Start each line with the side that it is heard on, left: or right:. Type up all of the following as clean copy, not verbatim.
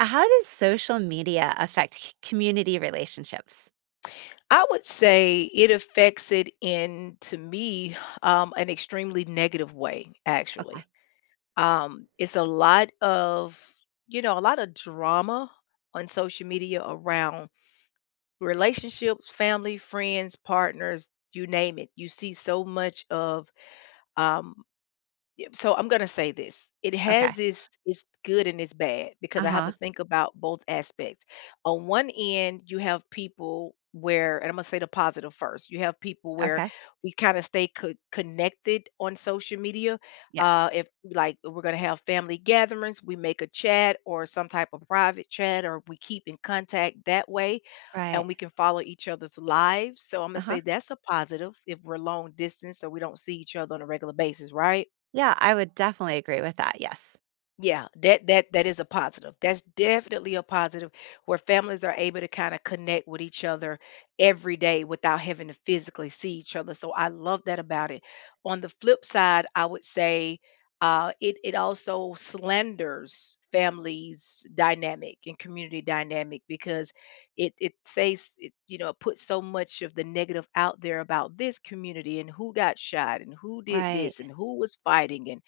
right: How does social media affect c community relationships?
left: I would say it affects it in, to me, an extremely negative way,
right: Okay,
left: actually. It's a lot of, a lot of drama on social media around relationships, family, friends, partners, you name it. You see so much of um, Yep, so I'm gonna say this. It has
right: okay.
left: this. Its good and its bad because I have to
right: Uh-huh,
left: think about both aspects. On one end, you have people where, and I'm gonna say the positive first. You have people where
right: okay.
left: we kind of stay connected on social media.
right: Yes.
left: If like we're gonna have family gatherings, we make a chat or some type of private chat, or we keep in contact that way.
right: Right.
left: And we can follow each other's lives. So I'm going to
right: Uh-huh.
left: say that's a positive if we're long distance or we don't see each other on a regular basis, right?
right: Yeah, I would definitely agree with that, yes.
left: Yeah, that is a positive. That's definitely a positive where families are able to kind of connect with each other every day without having to physically see each other. So I love that about it. On the flip side, I would say it also slanders families dynamic and community dynamic because you know, it puts so much of the negative out there about this community and who got shot and who did
right: Right,
left: this and who was fighting, and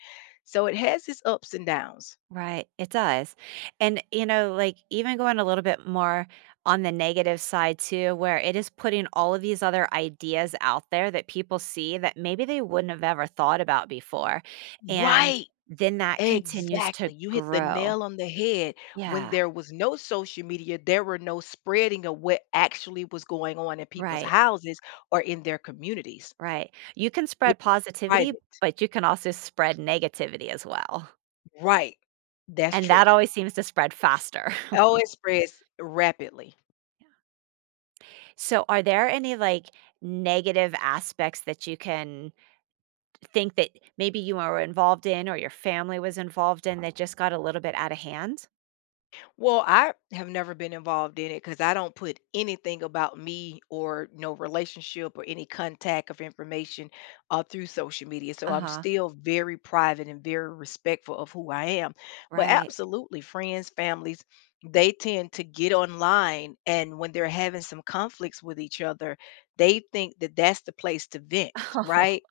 left: so it has its ups and downs.
right: right, it does, and, you know, like, even going a little bit more on the negative side too, where it is putting all of these other ideas out there that people see that maybe they wouldn't have ever thought about before, and
left: Right.
right: then that continues to
left: Exactly. You hit the
right: grow.
left: nail on the head. When
right: Yeah,
left: there was no social media, there were no spreading of what actually was going on in people's
right: right.
left: houses or in their communities.
right: Right. You can
left: It's
right: spread positivity,
left: private.
right: but you can also spread negativity as well.
left: Right. That's
right: And
left: true.
right: that always seems to spread faster.
left: Oh, it spreads rapidly.
right: So, are there any like negative aspects that you can think that maybe you were involved in or your family was involved in that just got a little bit out of hand?
left: Well, I have never been involved in it because I don't put anything about me or no relationship or any contact of information through social media. So
right: Uh
left: I'm
right: huh.
left: still very private and very respectful of who I am. But
right: Right.
left: absolutely, friends, families, they tend to get online, and when they're having some conflicts with each other, they think that that's the place to vent,
right: Oh.
left: right?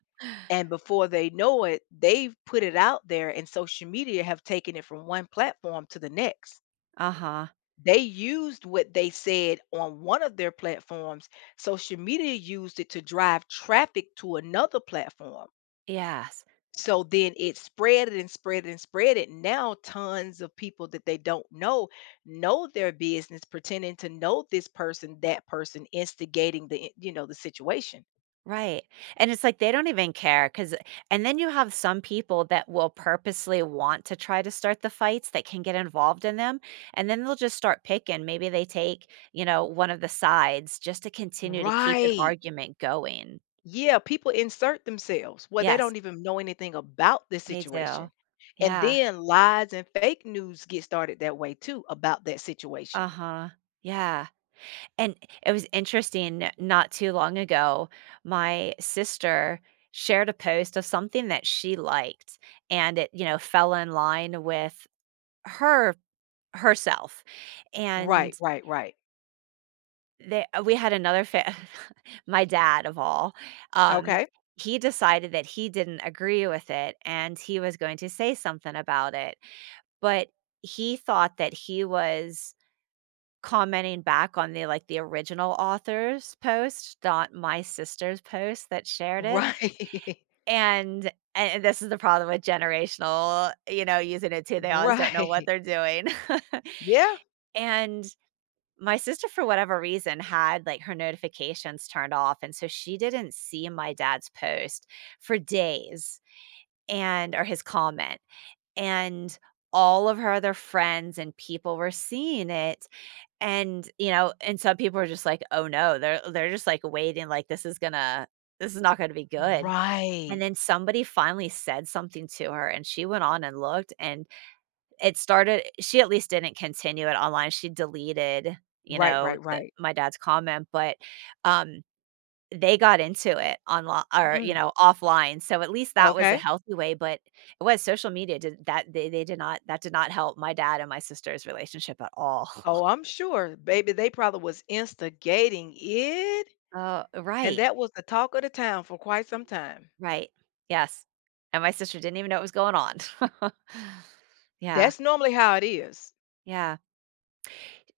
left: And before they know it, they've put it out there, and social media have taken it from one platform to the next.
right: Uh huh.
left: They used what they said on one of their platforms. Social media used it to drive traffic to another platform.
right: Yes.
left: So then it spread it and spread it and spread it. Now tons of people that they don't know their business, pretending to know this person, that person, instigating the, you know, the situation.
right: Right, and it's like they don't even care, cause, and then you have some people that will purposely want to try to start the fights that can get involved in them, and then they'll just start picking. Maybe they take, you know, one of the sides just to continue to keep an
left: Right.
right: argument going.
left: Yeah, people insert themselves where they
right: Yes,
left: don't even know anything about the
right: they do.
left: situation. And
right: Yeah.
left: then lies and fake news get started that way too about that situation.
right: Uh-huh. Yeah, and it was interesting not too long ago, my sister shared a post of something that she liked, and it, you know, fell in line with Her herself,
left: Right,
right: and
left: right, right.
right: they we had another fa my dad of all, um,
left: Okay.
right: he decided that he didn't agree with it, and he was going to say something about it, but he thought that he was commenting back on the, like, the original author's post, not my sister's post that shared it,
left: Right.
right: and this is the problem with generational, you know, using it too, they always don't know what
left: right.
right: they're doing,
left: Yeah.
right: and my sister, for whatever reason, had, like, her notifications turned off, and so she didn't see my dad's post for days and or his comment, and all of her other friends and people were seeing it, and, you know, and some people were just like, "Oh, no." They're just, like, waiting, like, "This is gonna this is not gonna be good," and
left: Right.
right: then somebody finally said something to her, and she went on and looked, and it started she at least didn't continue it online, she deleted, you
left: Right,
right: know,
left: right,
right: the
left: right.
right: my dad's comment, but, um, they got into it online or, you
left: Mm.
right: know, offline, so at least that was a
left: Okay.
right: healthy way, but it was social media did that, they did not that did not help my dad and my sister's relationship at all.
left: Oh, I'm sure. Baby, they probably was instigating it.
right: Oh,
left: And
right: right,
left: that was the talk of the town for quite some time.
right: right, yes, and my sister didn't even know what was going on. Yeah,
left: That's normally how it is.
right: yeah.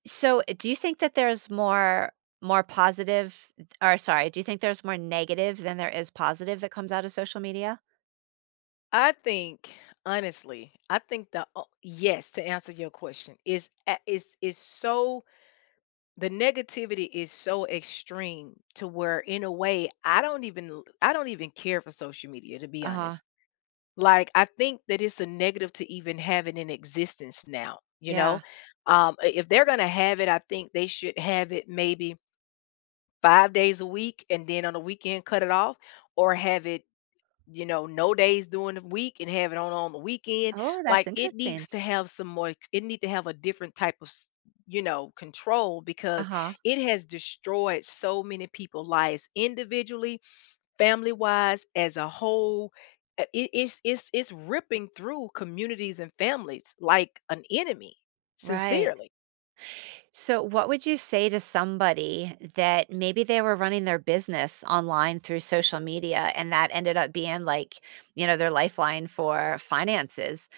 right: So, do you think that there's more positive or sorry, do you think there's more negative than there is positive that comes out of social media?
left: I think honestly, I think yes, to answer your question, is is, so the negativity is so extreme to where in a way I don't even I don't even care for social media, to be
right: Uh-huh.
left: honest. Like I think that it's a negative to even have it in existence now, you know?
right: Yeah.
left: If they're going to have it, I think they should have it maybe 5 days a week and then on the weekend cut it off, or have it, you know, no days during the week and have it on the weekend.
right: Oh, that's
left: Like it
right: interesting.
left: needs to have some more, it need to have a different type of, you know, control, because
right: Uh-huh.
left: it has destroyed so many people' lives individually, family wise, as a whole. It's it's ripping through communities and families like an enemy,
right: Right.
left: sincerely.
right: So, what would you say to somebody that maybe they were running their business online through social media and that ended up being like, you know, their lifeline for finances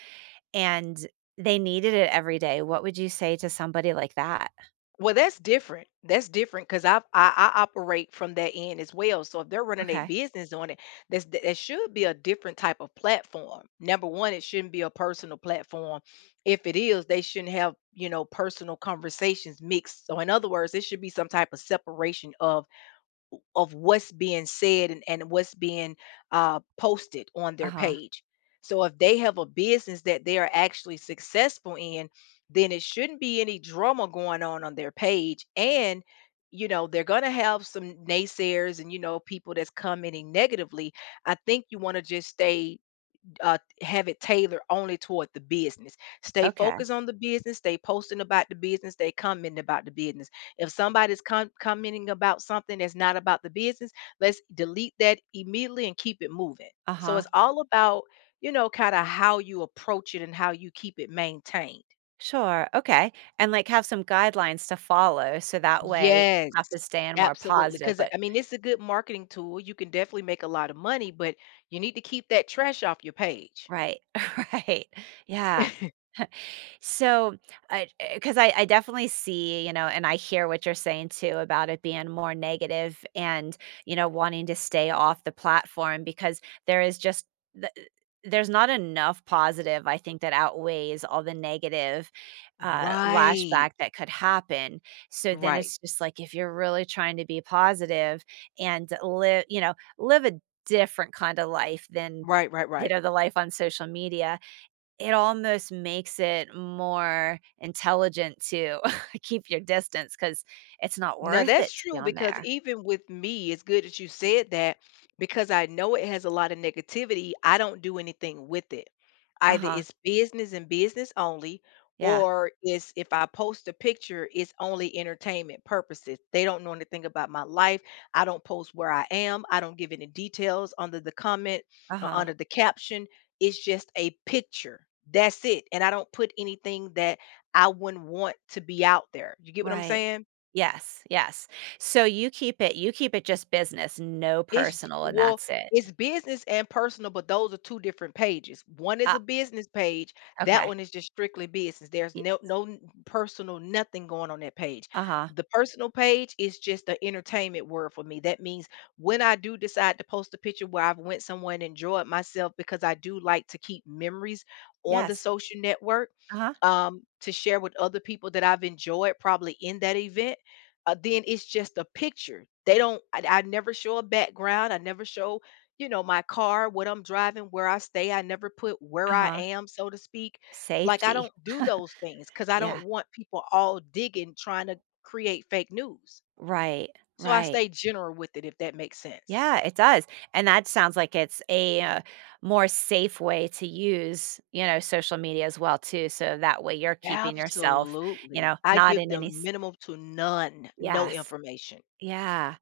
right: and they needed it every day? What would you say to somebody like that?
left: Well, that's different. That's different because I operate from that end as well. So if they're running a
right: Okay.
left: business on it, that's that should be a different type of platform. Number one, it shouldn't be a personal platform. If it is, they shouldn't have, you know, personal conversations mixed. So in other words, it should be some type of separation of what's being said and what's being posted on their
right: Uh-huh.
left: page. So if they have a business that they are actually successful in, then it shouldn't be any drama going on their page. And, you know, they're going to have some naysayers and, you know, people that's commenting negatively. I think you want to just stay have it tailored only toward the business. Stay
right: Okay.
left: focused on the business. Stay posting about the business. Stay commenting about the business. If somebody's commenting about something that's not about the business, let's delete that immediately and keep it moving. So
right: Uh-huh.
left: it's all about, you know, kind of how you approach it and how you keep it maintained.
right: Sure, okay, and, like, have some guidelines to follow so that way
left: Yes,
right: stuff is staying more
left: absolutely.
right: positive,
left: Because
right: but
left: I mean, it's a good marketing tool. You can definitely make a lot of money, but you need to keep that trash off your page.
right: right, right, yeah. So, because I definitely see, you know, and I hear what you're saying too about it being more negative and, you know, wanting to stay off the platform because there is just th there's not enough positive, I think, that outweighs all the negative,
left: Right,
right: lashback that could happen. So then
left: right,
right: it's just like if you're really trying to be positive and live you know, live a different kind of life than,
left: right, right,
right: you
left: right.
right: know, the life on social media, it almost makes it more intelligent to keep your distance because it's not
left: Now
right: worth
left: that's
right: it to be
left: true
right: on
left: because
right: there.
left: even with me, it's good that you said that, because I know it has a lot of negativity. I don't do anything with it. Either
right: Uh-huh.
left: it's business and business only,
right: Yeah.
left: or it's, if I post a picture, it's only entertainment purposes. They don't know anything about my life. I don't post where I am. I don't give any details under the comment or
right: Uh-huh.
left: under the caption. It's just a picture. That's it. And I don't put anything that I wouldn't want to be out there. You get what I'm
right: Right.
left: saying?
right: Yes, yes. So you keep it just business, no
left: It's j
right: personal, and
left: well,
right: that's it.
left: it's business and personal, but those are 2 different pages. One is a
right: Ah,
left: business page, that
right: okay.
left: one is just strictly business. There's
right: Yeah.
left: no no n personal nothing going on that page.
right: Uh-huh.
left: The personal page is just the entertainment word for me. That means when I do decide to post a picture where I've went somewhere and enjoyed myself because I do like to keep memories on the
right: Yes.
left: social network,
right: Uh-huh.
left: to share with other people that I've enjoyed probably in that event, then it's just a picture. They don't. I never show a background. I never show, you know, my car, what I'm driving, where I stay. I never put where I
right: Uh-huh.
left: am, so to speak. Like I
right: Safety.
left: don't do those things because I don't
right: Yeah.
left: want people all digging trying to create fake news.
right: Right.
left: So I
right: Right.
left: stay general with it, if that makes sense.
right: Yeah, it does, and that sounds like it's a, more safe way to use, you know, social media as well too, so that way you're keeping yourself, you
left: Absolutely.
right: know,
left: I
right: not
left: give
right: in any
left: them
right: s
left: minimal to none, no
right: yes.
left: information.
right: Yeah.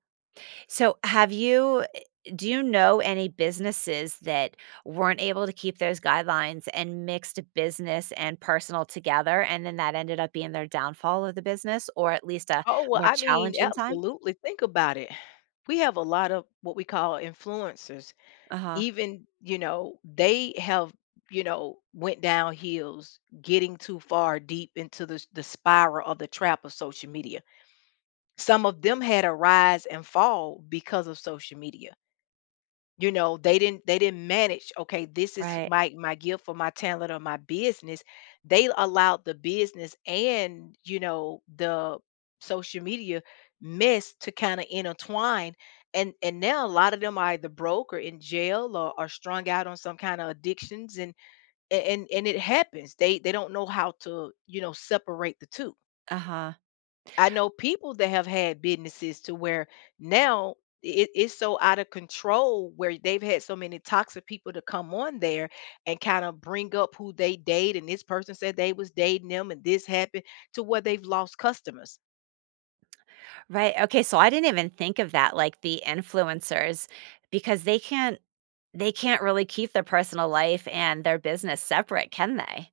right: So, have you do you know any businesses that weren't able to keep those guidelines and mixed business and personal together, and then that ended up being their downfall of the business, or at least a
left: Oh, well,
right: more
left: I mean,
right: challenging time?
left: absolutely. Think about it. We have a lot of what we call influencers,
right: Uh-huh.
left: even, you know, they have, you know, went down hills getting too far deep into the spiral of the trap of social media. Some of them had a rise and fall because of social media. You know, they didn't, they didn't manage, okay, this is
right: Right.
left: my gift or my talent or my business. They allowed the business and, you know, the social media mess to kind of intertwine. And now a lot of them are either broke or in jail or are strung out on some kind of addictions, and it happens. They don't know how to, you know, separate the two.
right: Uh-huh.
left: I know people that have had businesses to where now it's so out of control where they've had so many toxic people to come on there and kind of bring up who they date and this person said they was dating them and this happened to where they've lost customers.
right: Right, okay, so I didn't even think of that, like, the influencers, because they can't really keep their personal life and their business separate, can they?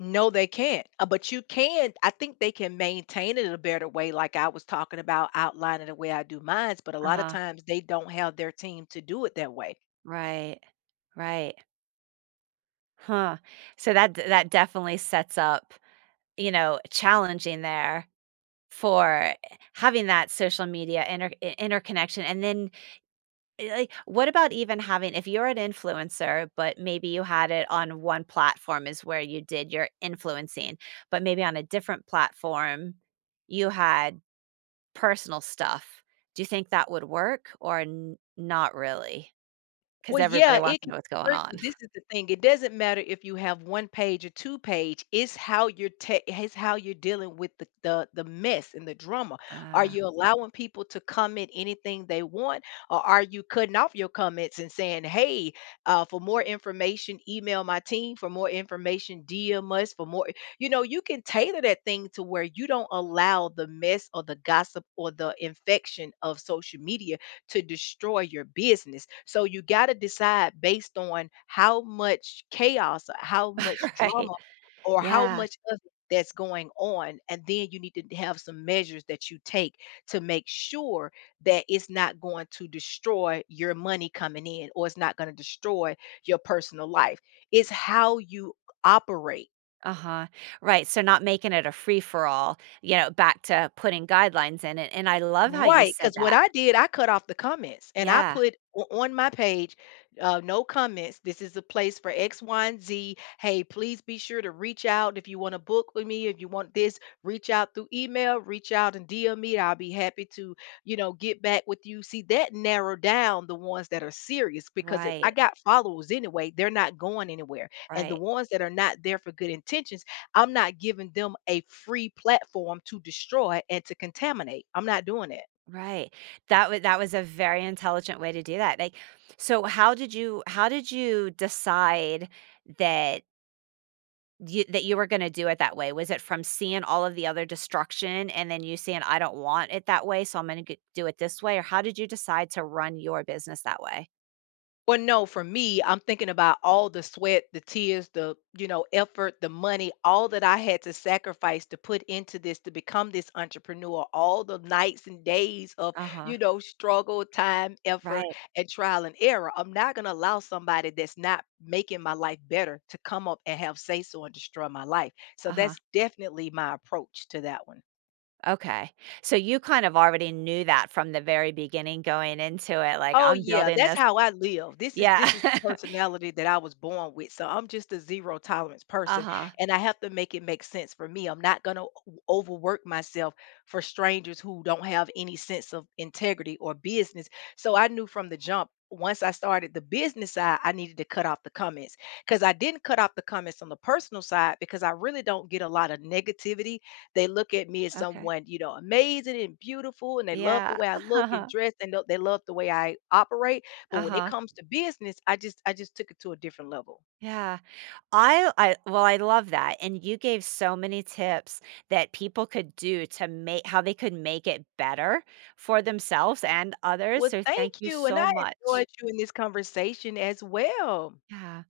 left: No, they can't. But you can, I think they can maintain it in a better way, like I was talking about outlining the way I do mines, but a lot of
right: Uh-huh,
left: times they don't have their team to do it that way.
right: right, right, huh, so that definitely sets up, you know, challenging there for having that social media interconnection, and then like, what about even having if you're an influencer, but maybe you had it on one platform is where you did your influencing, but maybe on a different platform, you had personal stuff. Do you think that would work or n not really? Because
left: Well, yeah,
right: everybody wants
left: it
right: to
left: can
right: know what's going
left: work,
right: on.
left: but this is the thing. It doesn't matter if you have one page or two page. It's how you're dealing with the mess and the drama. Are
right: Ah,
left: you allowing people to comment anything they want, or are you cutting off your comments and saying, "Hey, for more information, email my team. For more information, DM us. For more, you know, you can tailor that thing to where you don't allow the mess or the gossip or the infection of social media to destroy your business. So you got to decide based on how much chaos, how much
right: right.
left: drama, or how
right: Yeah.
left: much of it that's going on. And then you need to have some measures that you take to make sure that it's not going to destroy your money coming in or it's not going to destroy your personal life. It's how you operate.
right: Uh-huh. Right, so not making it a free for all, you know, back to putting guidelines in it, and I love how you
left: Right,
right: said
left: because what
right: that.
left: I did, I cut off the comments and I
right: Yeah.
left: put o on my page, "No comments. This is a place for X, Y, and Z. Hey, please be sure to reach out if you wanna book with me. If you want this, reach out through email, reach out and DM me. I'll be happy to, you know, get back with you." See, that narrowed down the ones that are serious, because if I
right: Right,
left: got followers anyway, they're not going anywhere, and the
right: right.
left: ones that are not there for good intentions, I'm not giving them a free platform to destroy and to contaminate. I'm not doing it.
right: Right. That was a very intelligent way to do that. Like, so how did you decide that that you were gonna do it that way? Was it from seeing all of the other destruction and then you saying, "I don't want it that way, so I'm gonna do it this way," or how did you decide to run your business that way?
left: Well, no, for me, I'm thinking about all the sweat, the tears, the, you know, effort, the money, all that I had to sacrifice to put into this to become this entrepreneur, all the nights and days of,
right: Uh-huh.
left: you know, struggle, time, effort,
right: Right.
left: and trial and error. I'm not going to allow somebody that's not making my life better to come up and have say so and destroy my life. So
right: Uh-huh.
left: that's definitely my approach to that one.
right: Okay. So you kind of already knew that from the very beginning going into it, like,
left: Oh
right: "I'm
left: yeah,
right: building
left: that's
right: this."
left: how I live. This is
right: Yeah.
left: this is the personality that I was born with. So I'm just a zero tolerance person,
right: Uh-huh.
left: and I have to make it make sense for me. I'm not going to overwork myself for strangers who don't have any sense of integrity or business. So I knew from the jump, once I started the business side, I needed to cut off the comments, because I didn't cut off the comments on the personal side because I really don't get a lot of negativity. They look at me as
right: Okay.
left: someone, you know, amazing and beautiful, and they love the
right: Yeah.
left: way I look and
right: Uh-huh.
left: dress, and they love the way I operate. But when it
right: Uh-huh.
left: comes to business, I just took it to a different level.
right: Yeah. I well, I love that, and you gave so many tips that people could do to make how they could make it better for themselves and others,
left: Well,
right: so thank
left: thank
right: you
left: you, and
right: so
left: I enjoyed
right: much.
left: you in this conversation as well.
right: Yeah.